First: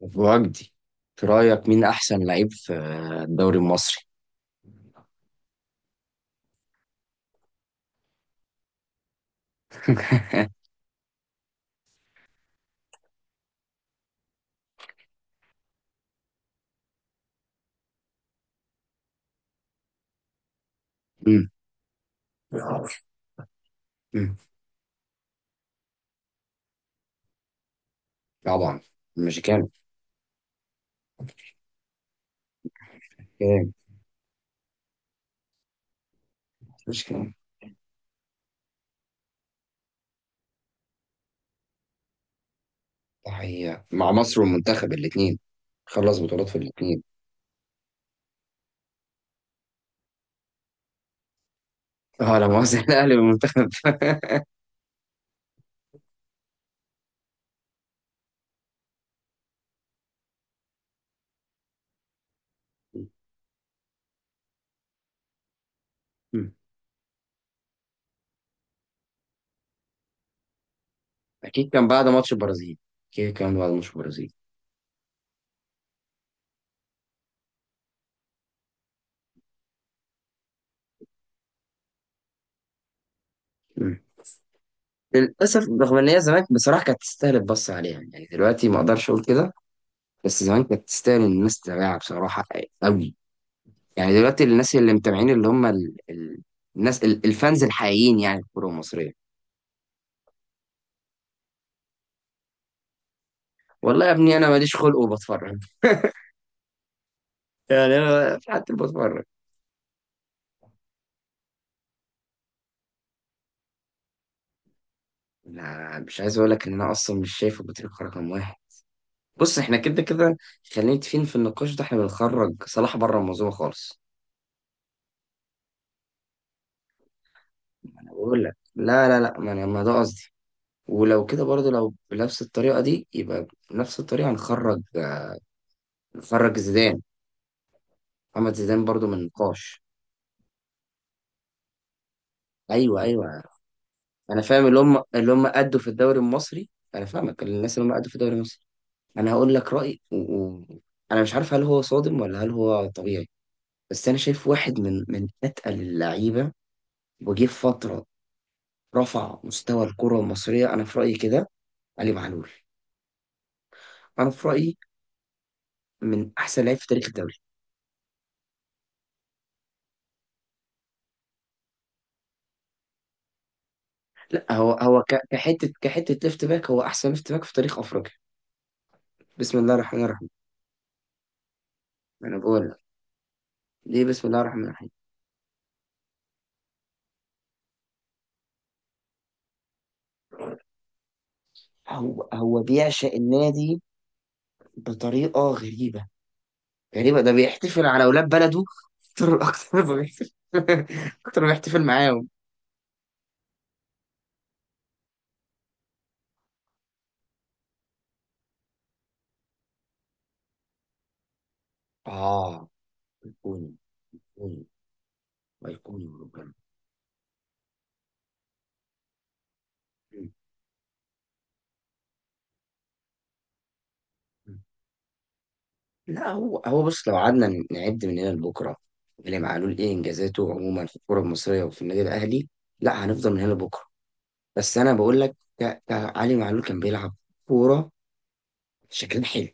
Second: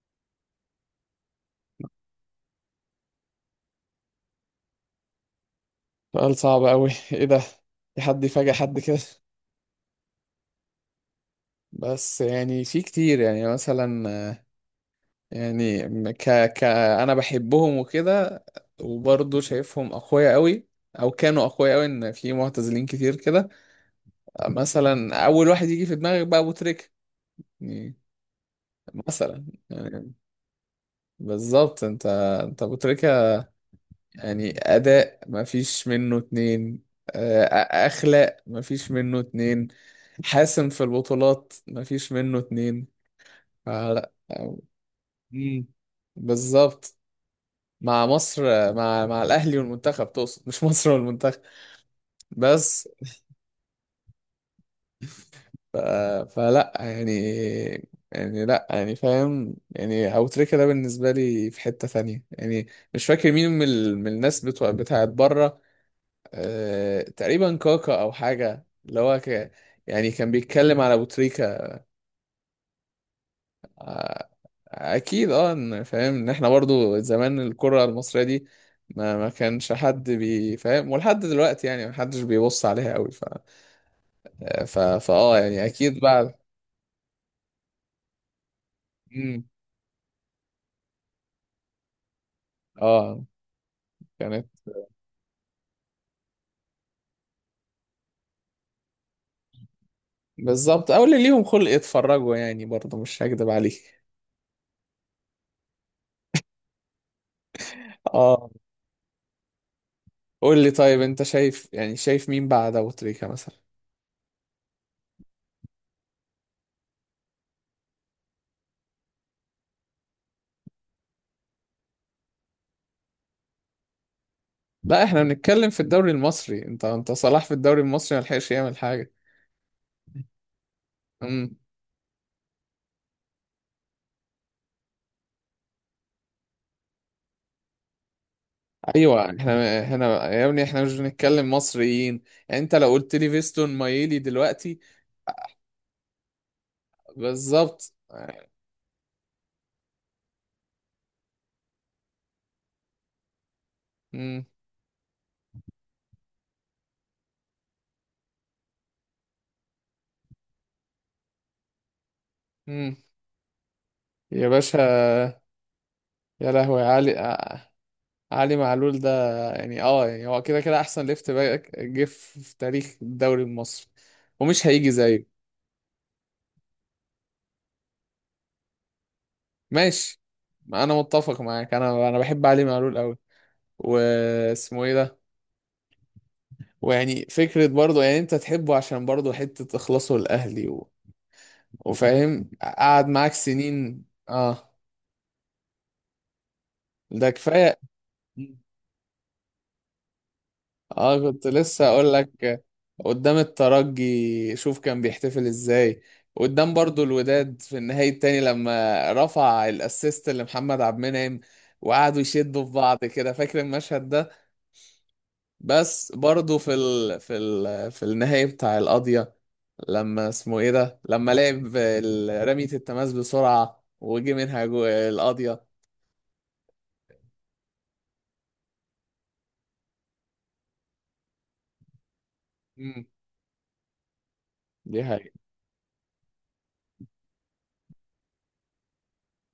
وجدي، في رأيك مين أحسن لعيب في الدوري المصري؟ سؤال صعب أوي إيه ده؟ في حد يفاجئ حد كده؟ بس يعني في كتير، يعني مثلا، يعني ك ك أنا بحبهم وكده، وبرضه شايفهم أقوياء أوي، أو كانوا مم. أقوياء أوي، إن في معتزلين كتير كده. مم. مثلا أول واحد يجي في دماغك بقى أبو تريكة، يعني طبعا. مثلا، المشيكان. يعني بالظبط. أنت أبو تريكة، كام يعني أداء مفيش منه اتنين، مشيكان؟ آه، أخلاق مفيش منه اتنين، حاسم في البطولات مفيش منه اتنين. تحية فلا مع مصر والمنتخب الاثنين. مم. خلص بطولات في بالظبط، الاثنين. مع مصر، مع الأهلي والمنتخب تقصد، مش مصر والمنتخب. اه، لا مؤاخذة. بس الأهلي والمنتخب. ف... فلا يعني لا يعني فاهم، يعني أبو تريكة ده بالنسبة لي في حتة ثانية يعني. مش فاكر مين من الناس بتوع بتاعت بره. مم. تقريبا كاكا او حاجه، اللي هو يعني كان بيتكلم على ابو أكيد تريكه. كان بعد ماتش البرازيل. أكيد كان بعد ماتش البرازيل. اكيد اه، فاهم ان احنا برضو زمان الكره المصريه دي ما كانش حد بيفهم، ولحد دلوقتي يعني ما حدش بيبص عليها قوي. ف مم. ف فاه للأسف يعني رغم اكيد إن هي بعد. زمان بصراحة كانت تستاهل البص عليها، يعني دلوقتي ما أقدرش أقول امم كده. بس زمان كانت تستاهل إن الناس تتابعها بصراحة. أوي. اه يعني دلوقتي كانت. الناس اللي متابعين اللي هم الناس الفانز الحقيقيين، يعني في الكوره المصريه. بالظبط، او اللي ليهم خلق يتفرجوا يعني، برضو مش هكدب عليك. والله يا ابني انا ماليش خلق وبتفرج. يعني انا اه. في حد بتفرج؟ قول لي طيب، انت شايف، يعني شايف مين بعد ابو تريكه مثلا؟ لا، مش عايز اقول لك ان انا اصلا مش شايف ابو تريكه رقم واحد. بص، احنا كده كده خلينا متفقين، في النقاش ده احنا بنخرج صلاح بره الموضوع خالص. لا احنا بنتكلم في الدوري المصري، انت صلاح في الدوري انا المصري ما بقول لحقش لك يعمل لا حاجه. لا لا ما انا ما ده قصدي. ولو كده امم برضه، لو بنفس الطريقه دي، يبقى بنفس الطريقه نخرج زيدان، محمد زيدان برضه من ايوه، النقاش. احنا هنا يا ابني احنا مش بنتكلم مصريين، يعني انت لو ايوه قلت لي ايوه، فيستون مايلي انا فاهم اللي دلوقتي. هم اللي هم ادوا في الدوري المصري. انا فاهمك، الناس اللي بالظبط. هم ادوا في الدوري المصري. انا هقول لك رايي انا مش عارف هل هو صادم ولا هل هو طبيعي. بس انا امم شايف واحد من اتقل اللعيبه، وجه في فتره رفع مستوى الكره المصريه، انا في رايي كده. علي معلول، امم انا في يا رايي باشا. من يا احسن لعيب لهوي، في تاريخ الدوري. علي معلول ده، يعني اه يعني هو كده كده احسن ليفت باك جه في تاريخ الدوري المصري، لا، ومش هو هيجي هو زيه. كحته، ليفت باك، هو احسن ليفت باك في تاريخ افريقيا. بسم الله الرحمن ماشي، الرحيم. انا متفق معاك، انا انا بحب بقول علي لك معلول قوي. ليه بسم الله الرحمن واسمه الرحيم. ايه ده؟ ويعني فكرة برضه، يعني انت تحبه عشان برضه حتة تخلصه لأهلي هو وفاهم هو قعد بيعشق معاك النادي سنين، اه، بطريقه غريبه، غريبة. ده ده كفاية. بيحتفل على أولاد بلده أكتر، أكتر ما بيحتفل اه، أكتر كنت ما بيحتفل لسه اقول معاهم. لك، قدام الترجي شوف كان بيحتفل ازاي، قدام برضه الوداد في النهائي التاني لما رفع الاسيست لمحمد عبد المنعم، وقعدوا يشدوا آه، في بعض كده، فاكر أيقوني. المشهد ده؟ أيقوني. أيقوني بس بجد. برضه في في النهائي بتاع القضية لما اسمه ايه ده، لما لعب رمية التماس بسرعة، وجي منها القاضية. لا، هو بص، لو قعدنا نعد من هنا لبكرة إمام معلول إيه إنجازاته عموما في الكرة المصرية وفي النادي الأهلي، لا مم. هنفضل من هنا لبكرة. بس أنا دي بقول حقيقة. لك، علي معلول كان بيلعب كورة شكلها حلو.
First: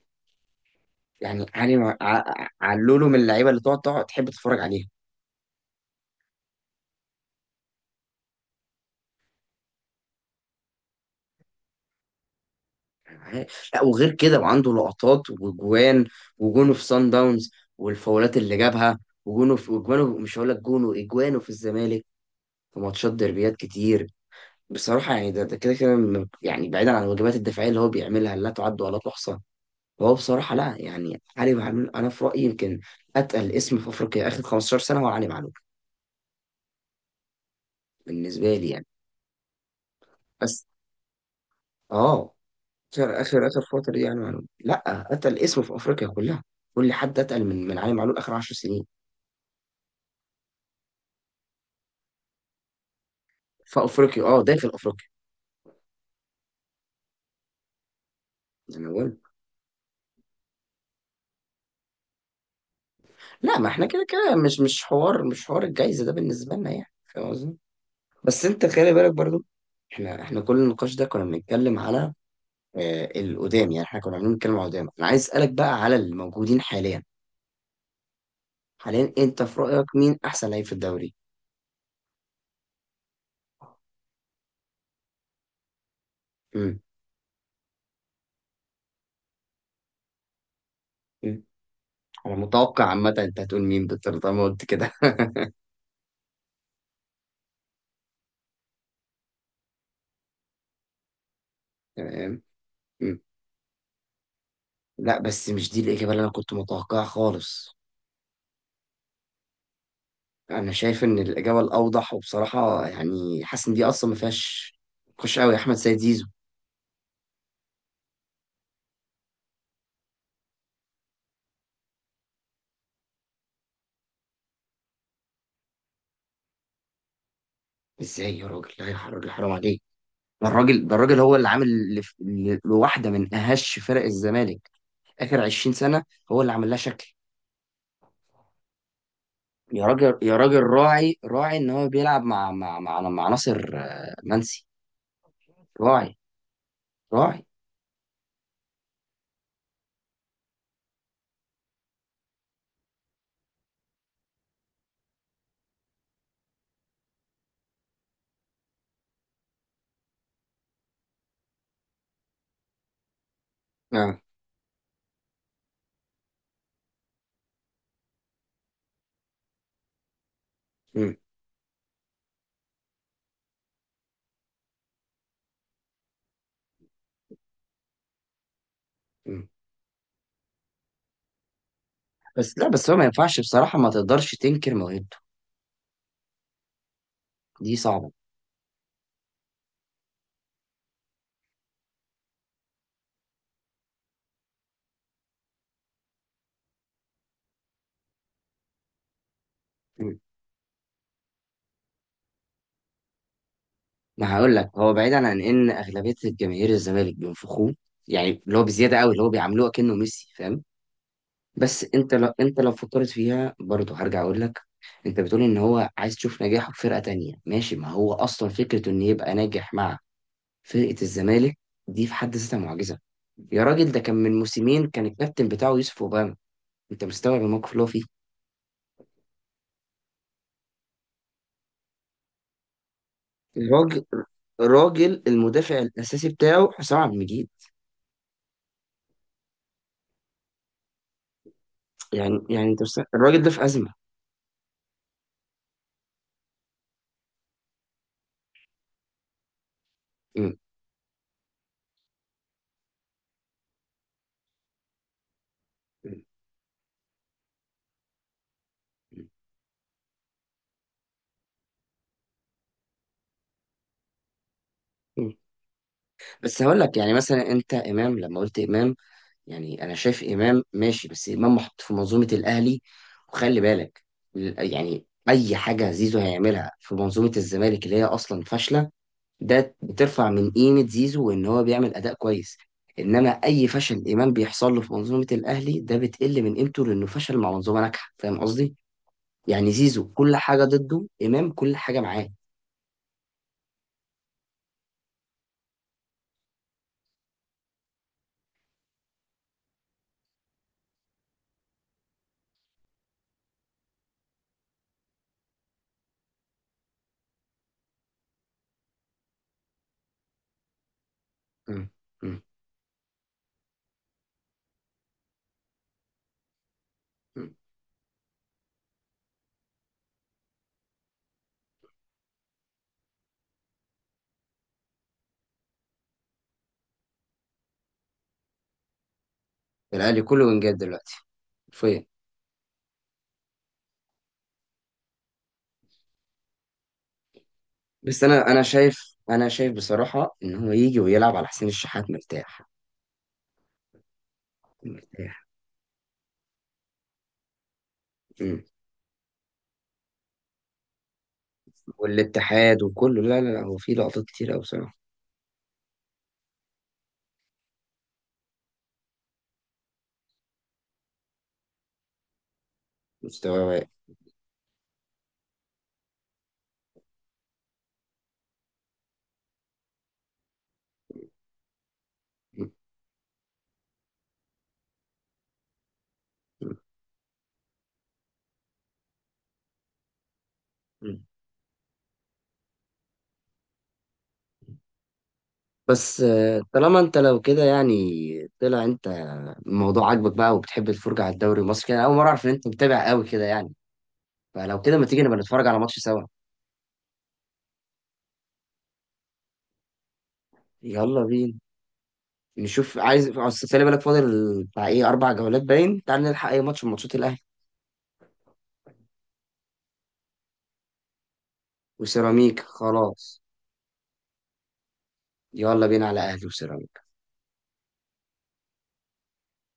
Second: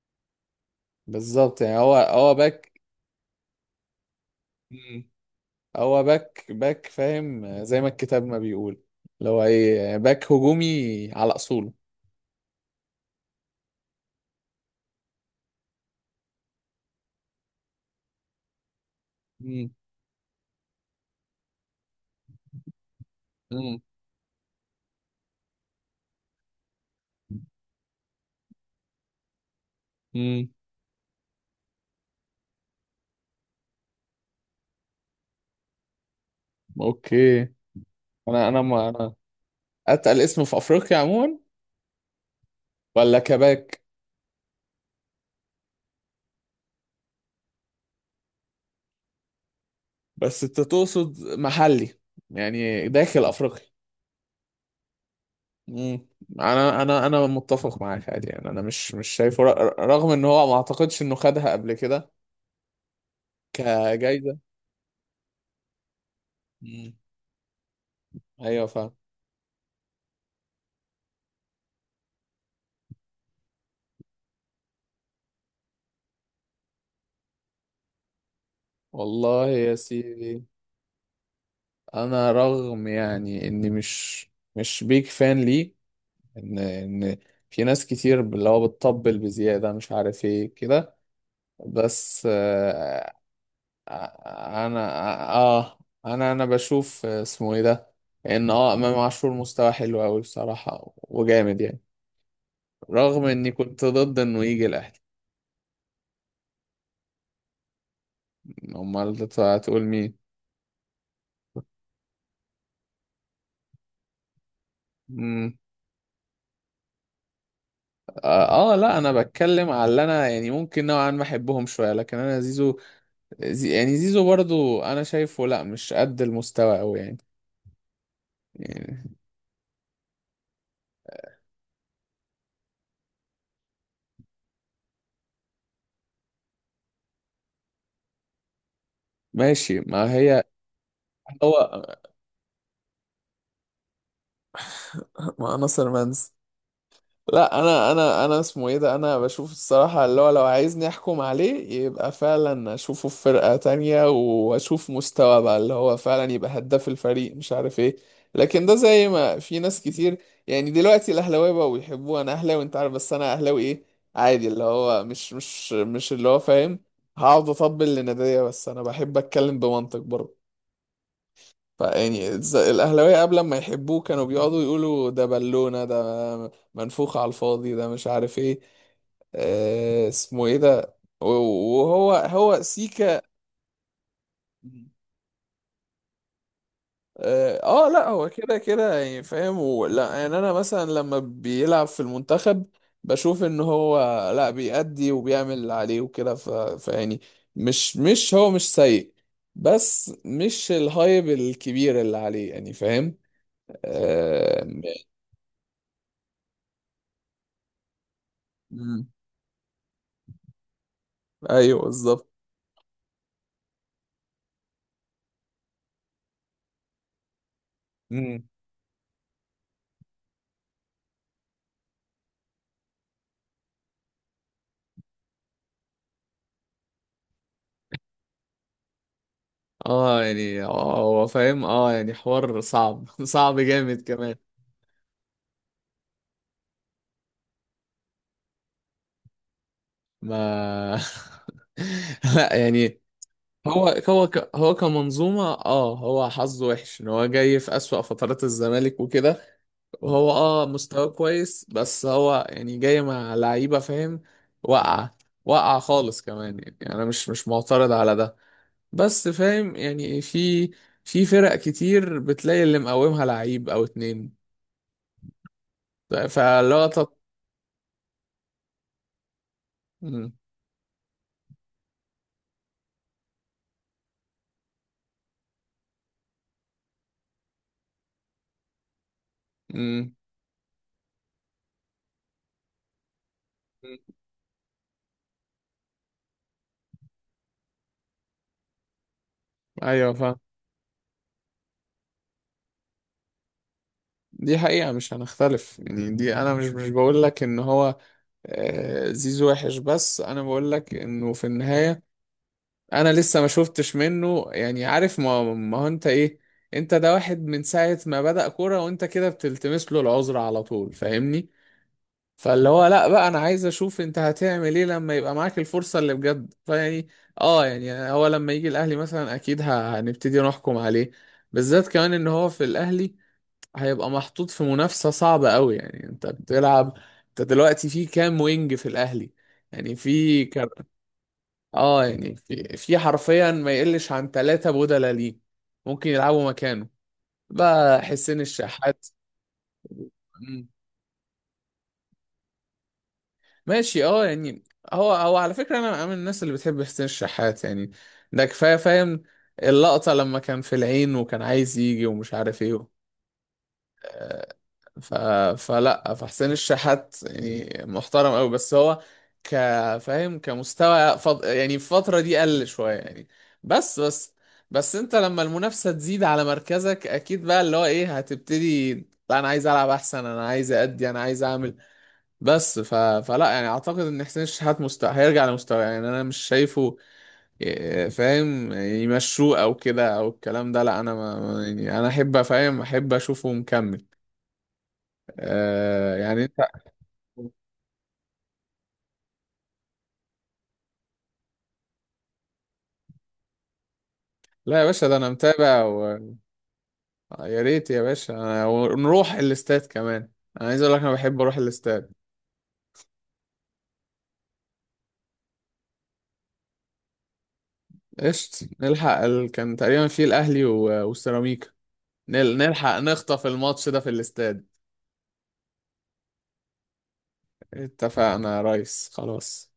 يعني بالظبط، علي يعني هو مع... ع- هو ع- باك. علوله من اللعيبة اللي تقعد تحب تتفرج عليها. مم. هو باك باك، فاهم، زي ما الكتاب ما بيقول، اللي هو ايه، باك هجومي على اصوله. لا، وغير كده وعنده لقطات وجوان، وجونه في سان داونز، والفاولات اللي جابها، وجونه مم. في مش هقول لك جونه، اجوانه في الزمالك في ماتشات ديربيات مم. كتير. بصراحه يعني ده كده كده يعني بعيدا عن الواجبات الدفاعيه اللي هو بيعملها لا تعد ولا تحصى. هو امم بصراحه لا، يعني علي معلول انا في رايي يمكن اتقل اسم في افريقيا اخر 15 سنه هو علي معلول، اوكي، انا بالنسبه انا لي يعني. ما انا اتقل اسم في بس افريقيا عموما اه، ولا اخر اخر كباك؟ فتره دي يعني معلول لا اتقل اسم في افريقيا كلها. كل حد اتقل من علي معلول اخر 10 سنين. بس انت تقصد محلي، يعني داخل افريقيا. في افريقيا، اه داخل افريقيا. مم. انا متفق معاك عادي، يعني انا زي ما مش بقول، شايفه، رغم ان هو ما اعتقدش انه خدها قبل كده لا ما احنا كده كده كجايزه. مش حوار، مش حوار الجايزه ده بالنسبه لنا، يعني مم. فاهم قصدي. بس انت ايوه فاهم. خلي بالك برضو، احنا، كل النقاش ده كنا بنتكلم على آه القدام. يعني احنا كنا عاملين بنتكلم على القدام، انا عايز اسالك بقى على الموجودين حاليا. حاليا انت والله في يا رايك مين سيدي، احسن لعيب في الدوري؟ انا رغم يعني اني مش مش بيك فان ليه، ان امم. ان في ناس كتير اللي هو بتطبل بزياده، مش عارف ايه كده. أمم. بس انا متوقع عامه آه انت هتقول مين بالطريقه ما قلت آه، انا كده. اه آه، انا بشوف، اسمه ايه ده، ان اه امام عاشور مستوى حلو قوي بصراحه وجامد يعني، تمام. أمم. رغم اني كنت ضد انه يجي الاهلي. لا بس مش دي الاجابه اللي انا كنت متوقعها خالص. امال هتقول مين؟ انا شايف ان الاجابه الاوضح، وبصراحه يعني حاسس ان دي اصلا ما فيهاش خش قوي، مم. احمد سيد زيزو. لا انا بتكلم على اللي انا يعني ممكن نوعا ما احبهم شويه، لكن انا زيزو، زي يعني زيزو برضو انا شايفه لا مش قد المستوى قوي يعني. ازاي يا راجل؟ لا يا يعني راجل حرام عليك. ده الراجل، هو اللي عامل لواحده من اهش فرق الزمالك اخر 20 سنه. هو اللي عامل لها شكل. ماشي، يا ما راجل، يا هي راجل، راعي، راعي ان هو هو بيلعب مع مع ناصر آه، منسي. مع ناصر راعي. منسي. راعي. لا انا اسمه ايه ده، انا بشوف الصراحة اللي هو لو عايزني احكم عليه يبقى فعلا اشوفه في فرقة تانية، واشوف مستوى بقى اللي هو فعلا يبقى هداف الفريق، مش عارف ايه. لكن ده زي ما في ناس كتير، يعني دلوقتي الاهلاويه بقوا يحبوه. انا اهلاوي، انت عارف، بس انا اهلاوي ايه، اه. عادي، اللي هو مش اللي هو فاهم هقعد اطبل لنادية، بس انا بحب اتكلم بمنطق برضه. مم. فيعني الأهلاوية قبل ما يحبوه كانوا بيقعدوا يقولوا ده بالونة، ده منفوخ على الفاضي، ده مش عارف ايه. مم. آه اسمه ايه ده، و- وهو بس هو لا، بس هو ما سيكا. ينفعش بصراحه، ما تقدرش تنكر موهبته. دي لا صعبه. هو كده كده يعني فاهم، ولا يعني انا مثلا لما بيلعب في المنتخب بشوف ان هو لا بيأدي وبيعمل اللي عليه وكده. فيعني مش مش هو مش سيء، بس مش الهايب الكبير اللي عليه يعني، فاهم. ما هقول آه. لك، هو بعيدا عن ان اغلبيه الجماهير الزمالك بينفخوه، يعني اللي هو بزياده مم. قوي، اللي هو بيعاملوه كأنه ميسي، فاهم. ايوه بس انت بالظبط. لو، انت لو فكرت فيها برضه، هرجع اقول لك، انت بتقول ان هو عايز تشوف نجاحه في فرقه تانية. ماشي، ما هو امم اصلا فكره ان يبقى ناجح مع فرقه الزمالك دي في حد ذاتها معجزه. يا راجل، ده كان من موسمين كان الكابتن بتاعه يوسف اوباما. انت مستوعب الموقف اللي هو فيه؟ اه يعني هو فاهم، يعني حوار صعب صعب جامد الراجل، كمان. المدافع الاساسي بتاعه حسام عبد المجيد. ما يعني لا يعني انت يعني الراجل ده في ازمه. هو كمنظومة اه، هو حظه وحش ان هو جاي في أسوأ فترات الزمالك وكده، وهو اه مستواه كويس، بس هو يعني جاي مع لعيبة فاهم، واقعة، واقعة خالص كمان يعني، انا مش مش معترض على ده، بس فاهم يعني في في فرق كتير بتلاقي اللي مقومها لعيب او اتنين، مم. بس هقول لك، فلقطة. يعني مثلا انت امام، لما قلت امام، يعني انا شايف مم. امام ماشي، بس امام محط في منظومه الاهلي. وخلي بالك، يعني اي حاجه زيزو هيعملها في منظومه الزمالك اللي هي اصلا فاشله، ده مم. بترفع من قيمه زيزو وان هو بيعمل اداء كويس. انما اي فشل امام بيحصل له في منظومه الاهلي، ده بتقل من قيمته، لانه فشل مع منظومه ناجحه، فاهم قصدي؟ يعني زيزو ايوه كل فاهم، حاجه ضده، امام كل حاجه معاه. دي حقيقة، مش هنختلف يعني، دي انا مش مش بقول لك ان هو آه، زيزو وحش، بس انا بقول لك انه في النهاية انا لسه ما شفتش منه يعني عارف، ما هو انت ايه، انت ده واحد من ساعة ما بدأ كورة وانت كده بتلتمس له العذر على طول، فاهمني؟ مم. مم. فاللي هو لا بقى، انا عايز اشوف انت هتعمل ايه لما يبقى معاك الفرصة اللي بجد، فيعني مم. اه يعني هو لما يجي الاهلي مثلا اكيد هنبتدي نحكم عليه، بالذات كمان ان هو في الاهلي هيبقى محطوط في منافسة صعبة قوي يعني، انت بتلعب، انت دلوقتي في كام وينج في الاهلي؟ يعني الاهلي كله في انجاز دلوقتي، اه حرفيا. يعني في في حرفيا ما يقلش عن ثلاثة بدلة ليه ممكن يلعبوا مكانه بقى بس حسين انا الشحات. شايف، شايف بصراحه ان هو يجي ويلعب على حسين الشحات مرتاح. ماشي، اه يعني هو هو مرتاح. على فكرة انا أنا من الناس اللي بتحب حسين الشحات، يعني ده مم. كفاية، فاهم، اللقطة لما كان في العين وكان عايز يجي، ومش عارف والاتحاد ايه. وكله، لا، هو في لقطات آه. كتير قوي بصراحه. ف... فلا، فحسين الشحات يعني محترم قوي، بس هو كفاهم كمستوى يعني في الفترة دي قل شوية يعني. مستواه واقع. بس بس بس انت لما المنافسة تزيد على مركزك اكيد بقى اللي هو ايه هتبتدي، لا انا عايز العب احسن، انا عايز ادي، انا عايز اعمل. مم. بس فلا يعني اعتقد ان حسين الشحات هيرجع لمستوى، يعني انا مش شايفه فاهم يمشوه او كده او الكلام ده، لا انا مم. يعني انا احب فاهم احب اشوفه مكمل. آه بس يعني انت، آه، طالما انت لو كده يعني، طلع انت الموضوع عاجبك بقى وبتحب الفرجه على الدوري المصري كده. أنا اول مره اعرف ان انت متابع قوي كده يعني. فلو لا يا كده ما باشا ده تيجي انا نبقى نتفرج على متابع ماتش سوا. يا ريت يا باشا، ونروح الاستاد كمان، انا عايز اقول لك انا يلا بحب بينا اروح الاستاد. نشوف، عايز أصل خلي بالك فاضل بتاع ايه اربع جولات باين، تعال نلحق اي ماتش من ماتشات الاهلي. قشط نلحق كان تقريبا فيه الاهلي والسيراميكا، وسيراميك، نلحق خلاص. نخطف الماتش ده في الاستاد. يلا بينا على أهلي وسلام. اتفقنا يا ريس خلاص.